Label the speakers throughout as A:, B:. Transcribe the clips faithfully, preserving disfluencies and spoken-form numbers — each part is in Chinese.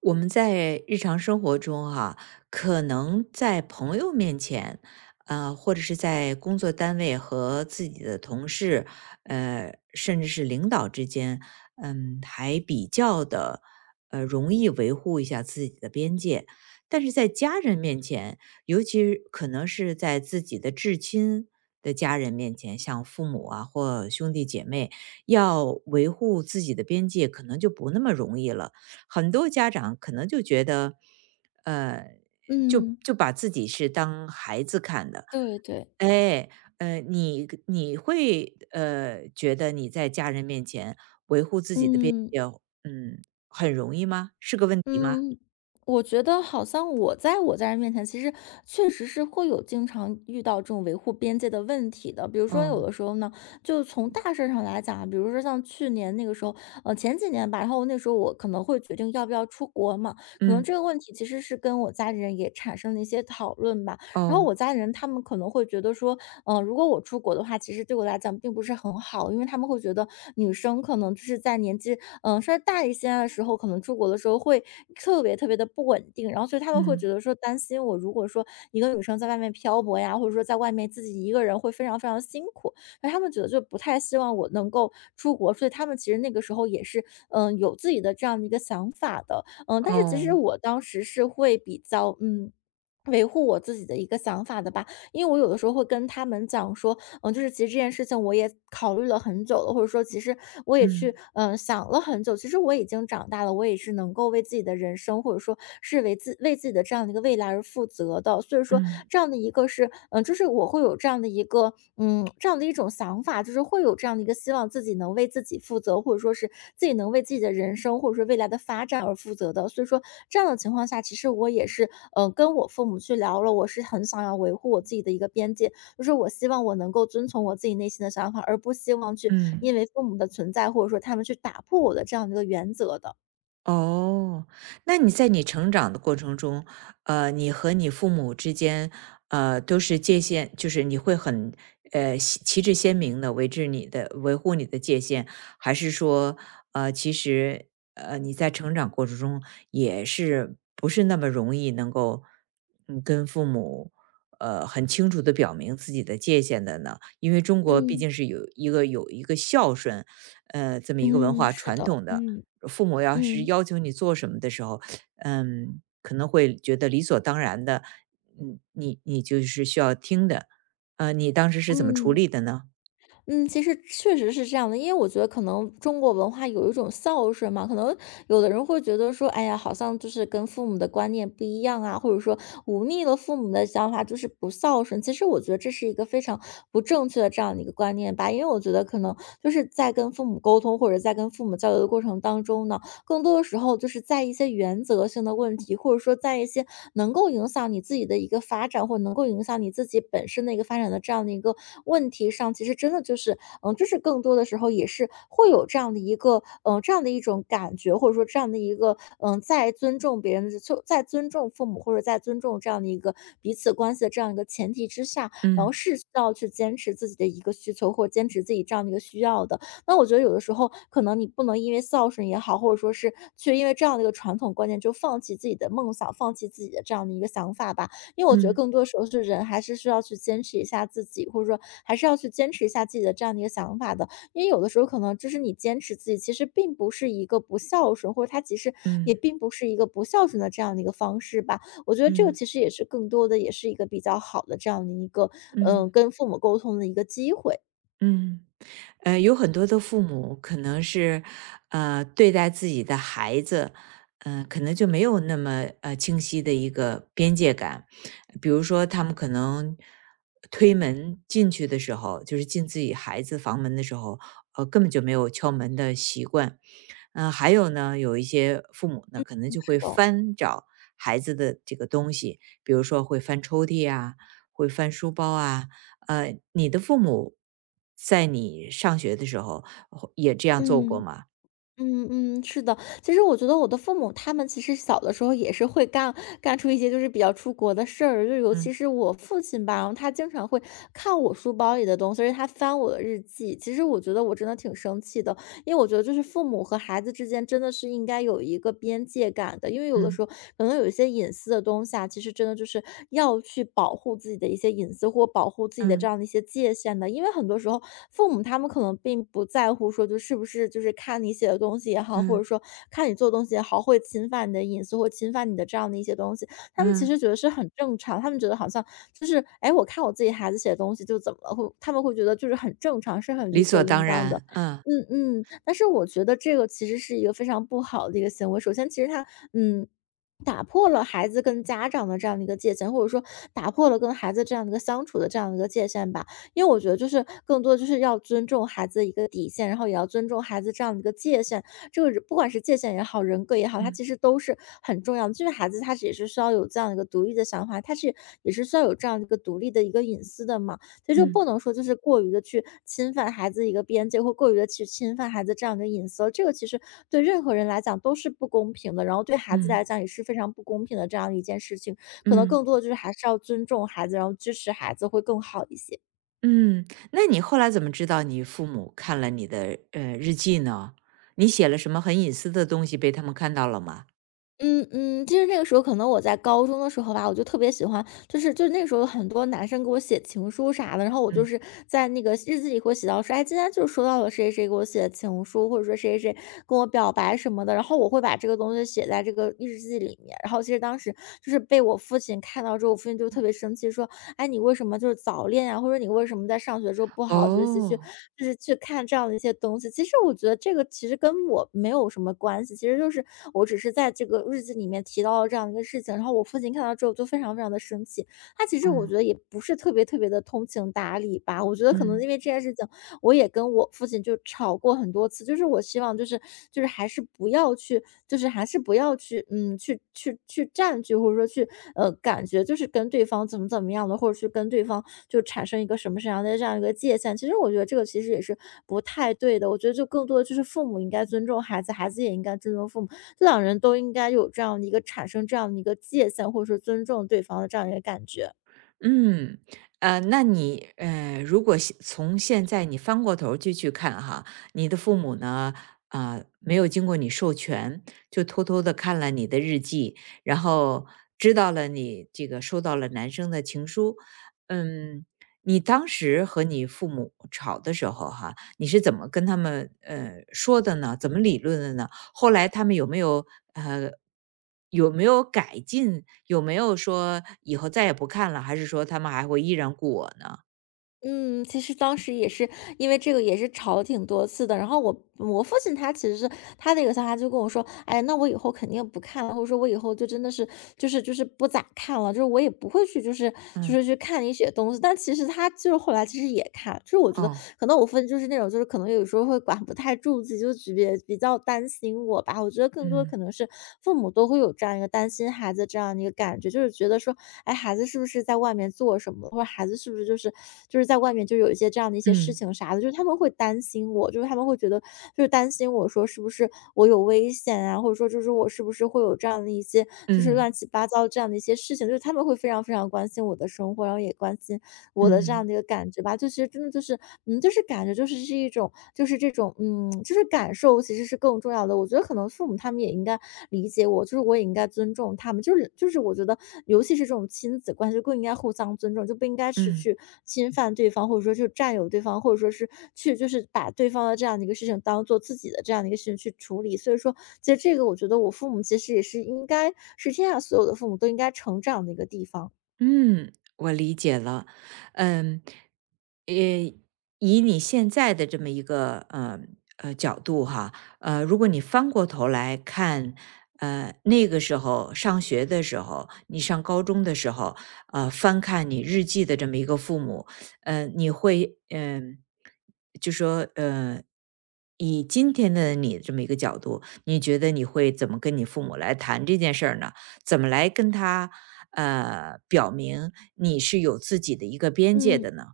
A: 我们在日常生活中哈，可能在朋友面前，呃，或者是在工作单位和自己的同事，呃，甚至是领导之间，嗯，还比较的，呃，容易维护一下自己的边界。但是在家人面前，尤其可能是在自己的至亲的家人面前，像父母啊或兄弟姐妹，要维护自己的边界，可能就不那么容易了。很多家长可能就觉得，呃，就
B: 嗯，
A: 就把自己是当孩子看的。
B: 对对。
A: 哎，呃，你你会呃觉得你在家人面前维护自己的边
B: 嗯，
A: 界，嗯，很容易吗？是个问题吗？
B: 嗯，我觉得好像我在我家人面前，其实确实是会有经常遇到这种维护边界的问题的。比如说有
A: 哦，
B: 的时候呢，就从大事上来讲啊，比如说像去年那个时候，呃，前几年吧，然后那时候我可能会决定要不要出国嘛，可能这
A: 嗯，
B: 个问题其实是跟我家里人也产生了一些讨论吧。然后
A: 哦，
B: 我家里人他们可能会觉得说，嗯、呃如果我出国的话，其实对我来讲并不是很好，因为他们会觉得女生可能就是在年纪嗯，稍微大一些的时候，可能出国的时候会特别特别的不稳定，然后所以他们会觉
A: 嗯，
B: 得说担心我，如果说一个女生在外面漂泊呀，或者说在外面自己一个人会非常非常辛苦，那他们觉得就不太希望我能够出国，所以他们其实那个时候也是嗯有自己的这样的一个想法的，嗯，但是其实
A: 哦，
B: 我当时是会比较嗯。维护我自己的一个想法的吧。因为我有的时候会跟他们讲说，嗯，就是其实这件事情我也考虑了很久了，或者说其实我也
A: 嗯，
B: 去嗯想了很久。其实我已经长大了，我也是能够为自己的人生，或者说是为自为自己的这样的一个未来而负责的。所以说
A: 嗯，
B: 这样的一个是嗯，就是我会有这样的一个嗯这样的一种想法，就是会有这样的一个希望自己能为自己负责，或者说是自己能为自己的人生或者说未来的发展而负责的。所以说这样的情况下，其实我也是嗯呃跟我父母去聊了，我是很想要维护我自己的一个边界。就是我希望我能够遵从我自己内心的想法，而不希望去因
A: 嗯。
B: 为父母的存在，或者说他们去打破我的这样的一个原则的。
A: 哦，那你在你成长的过程中，呃，你和你父母之间，呃，都是界限，就是你会很呃旗旗帜鲜明的维持你的维护你的界限，还是说，呃，其实呃你在成长过程中也是不是那么容易能够嗯跟父母呃很清楚的表明自己的界限的呢？因为中国毕
B: 嗯，
A: 竟是有一个有一个孝顺，呃这么一个文
B: 嗯，
A: 化
B: 是
A: 传
B: 的，
A: 统的。
B: 嗯，
A: 父母要是
B: 嗯，
A: 要求你做什么的时候，嗯，可能会觉得理所当然的，嗯，你你就是需要听的。呃，你当时是怎么处
B: 嗯。
A: 理的呢？
B: 嗯，其实确实是这样的，因为我觉得可能中国文化有一种孝顺嘛，可能有的人会觉得说，哎呀，好像就是跟父母的观念不一样啊，或者说忤逆了父母的想法就是不孝顺。其实我觉得这是一个非常不正确的这样的一个观念吧，因为我觉得可能就是在跟父母沟通或者在跟父母交流的过程当中呢，更多的时候就是在一些原则性的问题，或者说在一些能够影响你自己的一个发展，或者能够影响你自己本身的一个发展的这样的一个问题上，其实真的就是，嗯，就是更多的时候也是会有这样的一个，嗯，这样的一种感觉，或者说这样的一个，嗯，在尊重别人的，就在尊重父母或者在尊重这样的一个彼此关系的这样一个前提之下，然后
A: 嗯
B: 是需要去坚持自己的一个需求或者坚持自己这样的一个需要的。那我觉得有的时候，可能你不能因为孝顺也好，或者说是去因为这样的一个传统观念，就放弃自己的梦想，放弃自己的这样的一个想法吧。因为我觉得
A: 嗯
B: 更多时候是人还是需要去坚持一下自己，或者说还是要去坚持一下自己的这样的一个想法的。因为有的时候可能就是你坚持自己，其实并不是一个不孝顺，或者他其实也
A: 嗯
B: 并不是一个不孝顺的这样的一个方式吧。我觉得这个
A: 嗯
B: 其实也是更多的，也是一个比较好的这样的一个，
A: 嗯。
B: 嗯、跟父母沟通的一个机会。
A: 嗯，呃，有很多的父母可能是，呃，对待自己的孩子，嗯，可能就没有那么呃清晰的一个边界感。比如说，他们可能推门进去的时候，就是进自己孩子房门的时候，呃，根本就没有敲门的习惯。嗯、还有呢，有一些父母呢，可能
B: 嗯
A: 就
B: 是
A: 会
B: 的，
A: 翻找孩子的这个东西，比如说会翻抽屉啊，会翻书包啊，呃，你的父母在你上学的时候或也这样做过
B: 嗯。
A: 吗？
B: 嗯嗯，是的，其实我觉得我的父母他们其实小的时候也是会干干出一些就是比较出国的事儿，就尤
A: 嗯
B: 其是我父亲吧，然后他经常会看我书包里的东西，而且他翻我的日记。其实我觉得我真的挺生气的，因为我觉得就是父母和孩子之间真的是应该有一个边界感的，因为有的时候
A: 嗯
B: 可能有一些隐私的东西啊，其实真的就是要去保护自己的一些隐私或保护自己的这
A: 嗯
B: 样的一些界限的，因为很多时候父母他们可能并不在乎说就是不是就是看你写的东西也好，或
A: 嗯
B: 者说看你做的东西也好，会侵犯你的隐私或侵犯你的这样的一些东西，他们其
A: 嗯，
B: 实觉得是很正常，他们觉得好像就是哎，诶，我看我自己孩子写的东西就怎么了，会他们会觉得就是很正常，是很理
A: 理
B: 所
A: 所
B: 应
A: 当
B: 当的。
A: 然，嗯
B: 嗯嗯，但是我觉得这个其实是一个非常不好的一个行为。首先，其实他嗯，打破了孩子跟家长的这样的一个界限，或者说打破了跟孩子这样的一个相处的这样的一个界限吧。因为我觉得就是更多就是要尊重孩子的一个底线，然后也要尊重孩子这样的一个界限。这个人不管是界限也好，人格也好，它
A: 嗯
B: 其实都是很重要的。就是孩子他是也是需要有这样一个独立的想法，他是也是需要有这样一个独立的一个隐私的嘛。所以就不
A: 嗯
B: 能说就是过于的去侵犯孩子一个边界，或过于的去侵犯孩子这样的隐私了，这个其实对任何人来讲都是不公平的，然后对孩子来
A: 嗯
B: 讲也是非常不公平的这样一件事情。可能
A: 嗯
B: 更多的就是还是要尊重孩子，然后支持孩子会更好一些。
A: 嗯。那你后来怎么知道你父母看了你的呃日记呢？你写了什么很隐私的东西被他们看到了吗？
B: 嗯嗯，其实那个时候可能我在高中的时候吧，我就特别喜欢，就是就是那个时候很多男生给我写情书啥的，然后我就
A: 嗯，
B: 是在那个日记里会写到说，哎，今天就收到了谁谁谁给我写的情书，或者说谁谁谁跟我表白什么的，然后我会把这个东西写在这个日记里面。然后其实当时就是被我父亲看到之后，我父亲就特别生气，说哎，你为什么就是早恋呀，或者你为什么在上学的时候不好好学习去
A: 哦，
B: 就是去看这样的一些东西。其实我觉得这个其实跟我没有什么关系，其实就是我只是在这个日记里面提到了这样一个事情，然后我父亲看到之后就非常非常的生气。他其实我觉
A: 嗯
B: 得也不是特别特别的通情达理吧，我觉得可能
A: 嗯。
B: 因为这件事情，我也跟我父亲就吵过很多次，就是我希望就是就是还是不要去就是还是不要去，嗯，去去去占据，或者说去，呃，感觉就是跟对方怎么怎么样的，或者去跟对方就产生一个什么什么样的这样一个界限。其实我觉得这个其实也是不太对的，我觉得就更多的就是父母应该尊重孩子，孩子也应该尊重父母。两人都应该有这样的一个产生这样的一个界限，或者说尊重对方的这样一个感觉。
A: 嗯，呃，那你呃，如果现从现在你翻过头儿去去看哈，你的父母呢，啊、没有经过你授权，就偷偷的看了你的日记，然后知道了你这个收到了男生的情书，嗯，你当时和你父母吵的时候哈，你是怎么跟他们呃说的呢？怎么理论的呢？后来他们有没有呃有没有改进？有没有说以后再也不看了？还是说他们还会依然雇我呢？
B: 嗯，其实当时也是因为这个也是吵了挺多次的。然后我我父亲他其实是他的一个想法，就跟我说，哎，那我以后肯定不看了，或者说我以后就真的是就是就是不咋看了，就是我也不会去就是就
A: 嗯。
B: 是去看一些东西。但其实他就是后来其实也看，就是我觉得
A: 哦，
B: 可能我分就是那种，就是可能有时候会管不太住自己，就比别比较担心我吧。我觉得更多
A: 嗯
B: 可能是父母都会有这样一个担心孩子这样的一个感觉，就是觉得说，哎，孩子是不是在外面做什么，或者孩子是不是就是就是在外面就有一些这样的一些事
A: 嗯
B: 情啥的，就是他们会担心我，就是他们会觉得就是担心我说是不是我有危险啊，或者说就是我是不是会有这样的一些就是
A: 嗯
B: 乱七八糟这样的一些事情，就是他们会非常非常关心我的生活，然后也关心
A: 嗯
B: 我的这样的
A: 嗯
B: 一个感觉吧，就其实真的就是，嗯，就是感觉就是是一种，就是这种，嗯，就是感受其实是更重要的。我觉得可能父母他们也应该理解我，就是我也应该尊重他们，就是就是我觉得，尤其是这种亲子关系，更应该互相尊重，就不应该是
A: 嗯。
B: 去侵犯对方，或者说去占有对方，或者说是去就是把对方的这样的一个事情当做自己的这样的一个事情去处理。所以说，其实这个我觉得我父母其实也是应该是天下所有的父母都应该成长的一个地方。
A: 嗯，我理解了。嗯，呃，以你现在的这么一个呃呃角度哈，呃，如果你翻过头来看，呃，那个时候上学的时候，你上高中的时候，呃，翻看你日记的这么一个父母，呃，你会嗯、就说呃，以今天的你这么一个角度，你觉得你会怎么跟你父母来谈这件事儿呢？怎么来跟他？呃，表明你是有自己的一个边界
B: 嗯。
A: 的呢？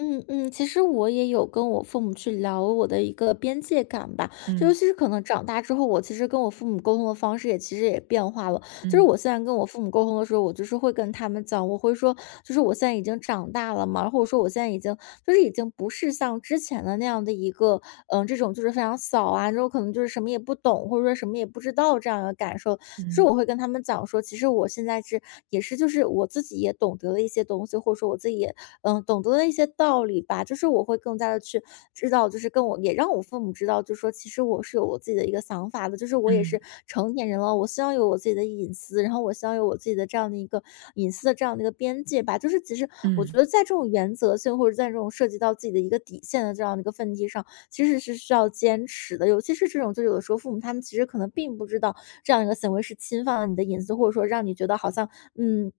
B: 嗯嗯，其实我也有跟我父母去聊我的一个边界感吧，就尤
A: 嗯
B: 其是可能长大之后，我其实跟我父母沟通的方式也其实也变化了。就是
A: 嗯
B: 我现在跟我父母沟通的时候，我就是会跟他们讲，我会说，就是我现在已经长大了嘛，或者说我现在已经就是已经不是像之前的那样的一个，嗯，这种就是非常小啊，然后可能就是什么也不懂，或者说什么也不知道这样的感受。就是
A: 嗯
B: 我会跟他们讲说，其实我现在是也是就是我自己也懂得了一些东西，或者说我说我自己也，嗯，懂得了一些道理吧。就是我会更加的去知道，就是跟我也让我父母知道，就说其实我是有我自己的一个想法的，就是我也是
A: 嗯
B: 成年人了，我希望有我自己的隐私，然后我希望有我自己的这样的一个隐私的这样的一个边界吧。就是其实我觉
A: 嗯
B: 得在这种原则性，或者在这种涉及到自己的一个底线的这样的一个问题上，其实是需要坚持的。尤其是这种，就有的时候父母他们其实可能并不知道这样一个行为是侵犯了你的隐私，或者说让你觉得好像，嗯，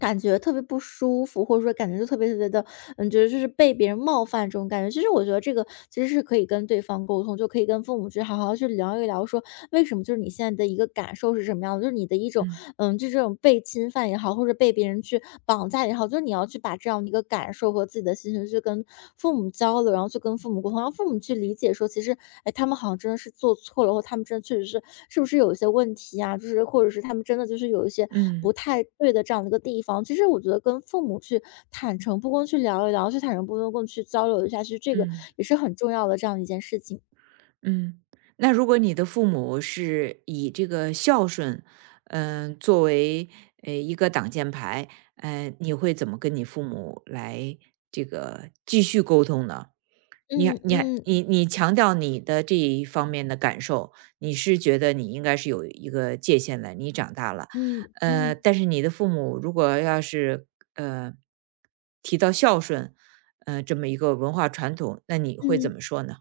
B: 感觉特别不舒服，或者说感觉就特别特别的，嗯，觉得就是被别人冒犯这种感觉。其实我觉得这个其实是可以跟对方沟通，就可以跟父母去好好去聊一聊，说为什么就是你现在的一个感受是什么样的，就是你的一种，
A: 嗯
B: 嗯，就这种被侵犯也好，或者被别人去绑架也好，就是你要去把这样的一个感受和自己的心情就是跟父母交流，然后去跟父母沟通，让父母去理解说，其实，哎，他们好像真的是做错了，或他们真的确实是是不是有一些问题啊？就是或者是他们真的就是有一些
A: 嗯
B: 不太对的这样的一个地方。其实我觉得跟父母去坦诚不公去聊一聊，去坦诚不公去交流一下，其实这个
A: 嗯
B: 也是很重要的这样一件事情。
A: 嗯。那如果你的父母是以这个孝顺，嗯、作为呃一个挡箭牌，呃，你会怎么跟你父母来这个继续沟通呢？你还
B: 嗯
A: 你还
B: 嗯
A: 你你强调你的这一方面的感受，你是觉得你应该是有一个界限的，你长大了，
B: 嗯
A: 呃，
B: 嗯
A: 但是你的父母如果要是呃提到孝顺，呃，这么一个文化传统，那你会怎
B: 嗯。
A: 么说呢？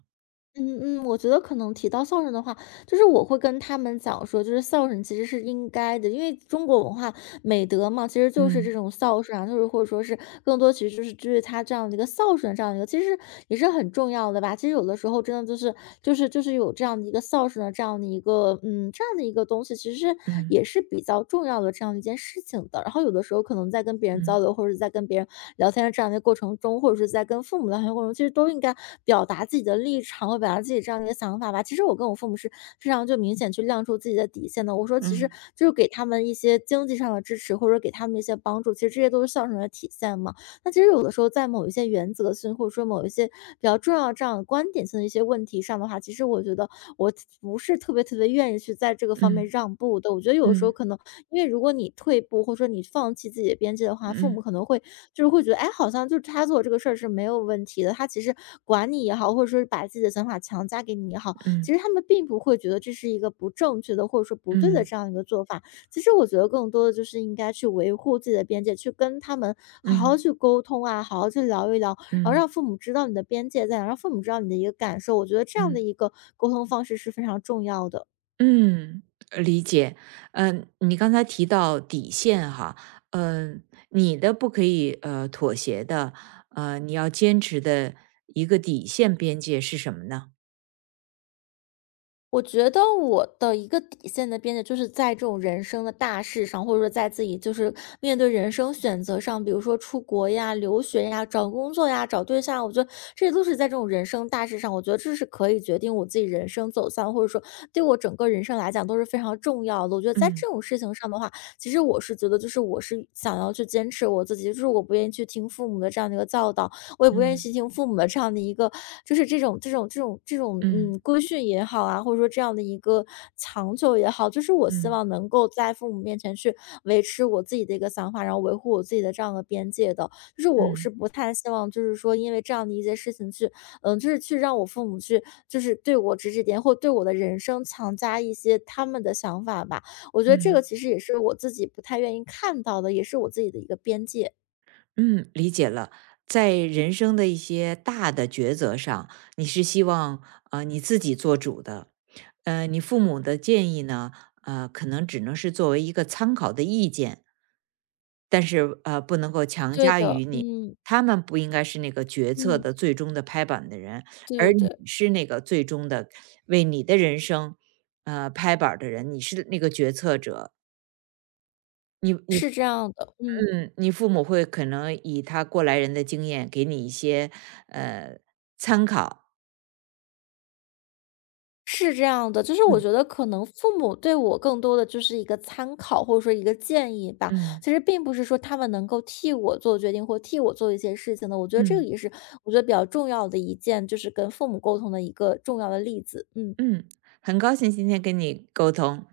B: 嗯嗯，我觉得可能提到孝顺的话，就是我会跟他们讲说，就是孝顺其实是应该的，因为中国文化美德嘛，其实就是
A: 嗯
B: 这种孝顺啊，就是或者说是更多其实就是就是他这样的一个孝顺，这样的一个其实也是很重要的吧。其实有的时候真的就是就是就是有这样的一个孝顺的这样的一个嗯这样的一个东西，其实是
A: 嗯
B: 也是比较重要的这样一件事情的。然后有的时候可能在跟。跟别人交
A: 嗯
B: 流，或者是在跟别人聊天的这样的过程中，或者是在跟父母聊天的过程中，其实都应该表达自己的立场，和表达自己这样的一个想法吧。其实我跟我父母是非常就明显去亮出自己的底线的。我说其实
A: 嗯
B: 就是给他们一些经济上的支持，或者给他们一些帮助，其实这些都是孝顺的体现嘛。那其实有的时候在某一些原则性，或者说某一些比较重要这样的观点性的一些问题上的话，其实我觉得我不是特别特别愿意去在这个方面
A: 嗯
B: 让步的。我觉得有的时候
A: 嗯
B: 可能，因为如果你退步，或者说你放弃自己的边界的话，父
A: 嗯
B: 母可能会就是会觉得，哎，好像就是他做这个事儿是没有问题的，他其实管你也好，或者说是把自己的想法强加给你也好，
A: 嗯
B: 其实
A: 嗯
B: 他们并不会觉得这是一个不正确的，或者说不对的
A: 嗯
B: 这样一个做法。其实我觉得更多的就是应该去维护自己的边界，去跟他们好好
A: 嗯
B: 去沟通啊，好好去聊一聊，然后
A: 嗯嗯
B: 让父母知道你的边界在哪，让父母知道你的一个感受。我觉得这样的
A: 嗯。
B: 一个沟通方式是非常重要的。
A: 嗯，呃理解。嗯，你刚才提到底线哈，嗯，你的不可以呃妥协的，呃，你要坚持的一个底线边界是什么呢？
B: 我觉得我的一个底线的边界，就是在这种人生的大事上，或者说在自己就是面对人生选择上，比如说出国呀、留学呀、找工作呀、找对象，我觉得这都是在这种人生大事上，我觉得这是可以决定我自己人生走向，或者说对我整个人生来讲都是非常重要的。我觉得在这种事情上的话，其实我是觉得，就是我是想要去坚持我自己，就是我不愿意去听父母的这样的一个教导，我也不愿意
A: 嗯
B: 去听父母的这样的一个，就是这种这种这种这种，
A: 嗯
B: 嗯，规训也好啊，或者说这样的一个强求也好，就是我希
A: 嗯
B: 望能够在父母面前去维持我自己的一个想法，然后维护我自己的这样的边界的。就是我
A: 嗯嗯
B: 是
A: 嗯
B: 不太希望，就是说因为这样的一些事情去，嗯，就是去让我父母去，就是对我指指点点，或对我的人生强加一些他们的想法吧。我觉得这个
A: 嗯。
B: 其实也是我自己不太愿意看到的，也是我自己的一个边界。
A: 嗯，理解了。在人生的一些大的抉择上，你是希望呃你自己做主的，呃，你父母的建议呢，呃，可能只能是作为一个参考的意见，但是呃，不能够强
B: 对
A: 加
B: 的，
A: 于你。
B: 嗯
A: 他们不应该是那个决策
B: 嗯。
A: 的最终的拍板的人，
B: 对
A: 而
B: 对
A: 你
B: 对，
A: 是那个最终的为你的人生呃拍板儿的人，你是那个决策者。你你
B: 是这样的，嗯，
A: 嗯，你父母会可能以他过来人的经验给你一些呃参考。
B: 是这样的。就是我
A: 嗯。
B: 觉得可能父母对我更多的就是一个参考，或者说一个建议吧。
A: 嗯
B: 其实并不是说他们能够替我做决定，或替我做一些事情的。我觉得这个
A: 嗯
B: 也是我觉得比较重要的一件，就是跟父母沟通的一个重要的例子。嗯。
A: 嗯，很高兴今天跟你沟通。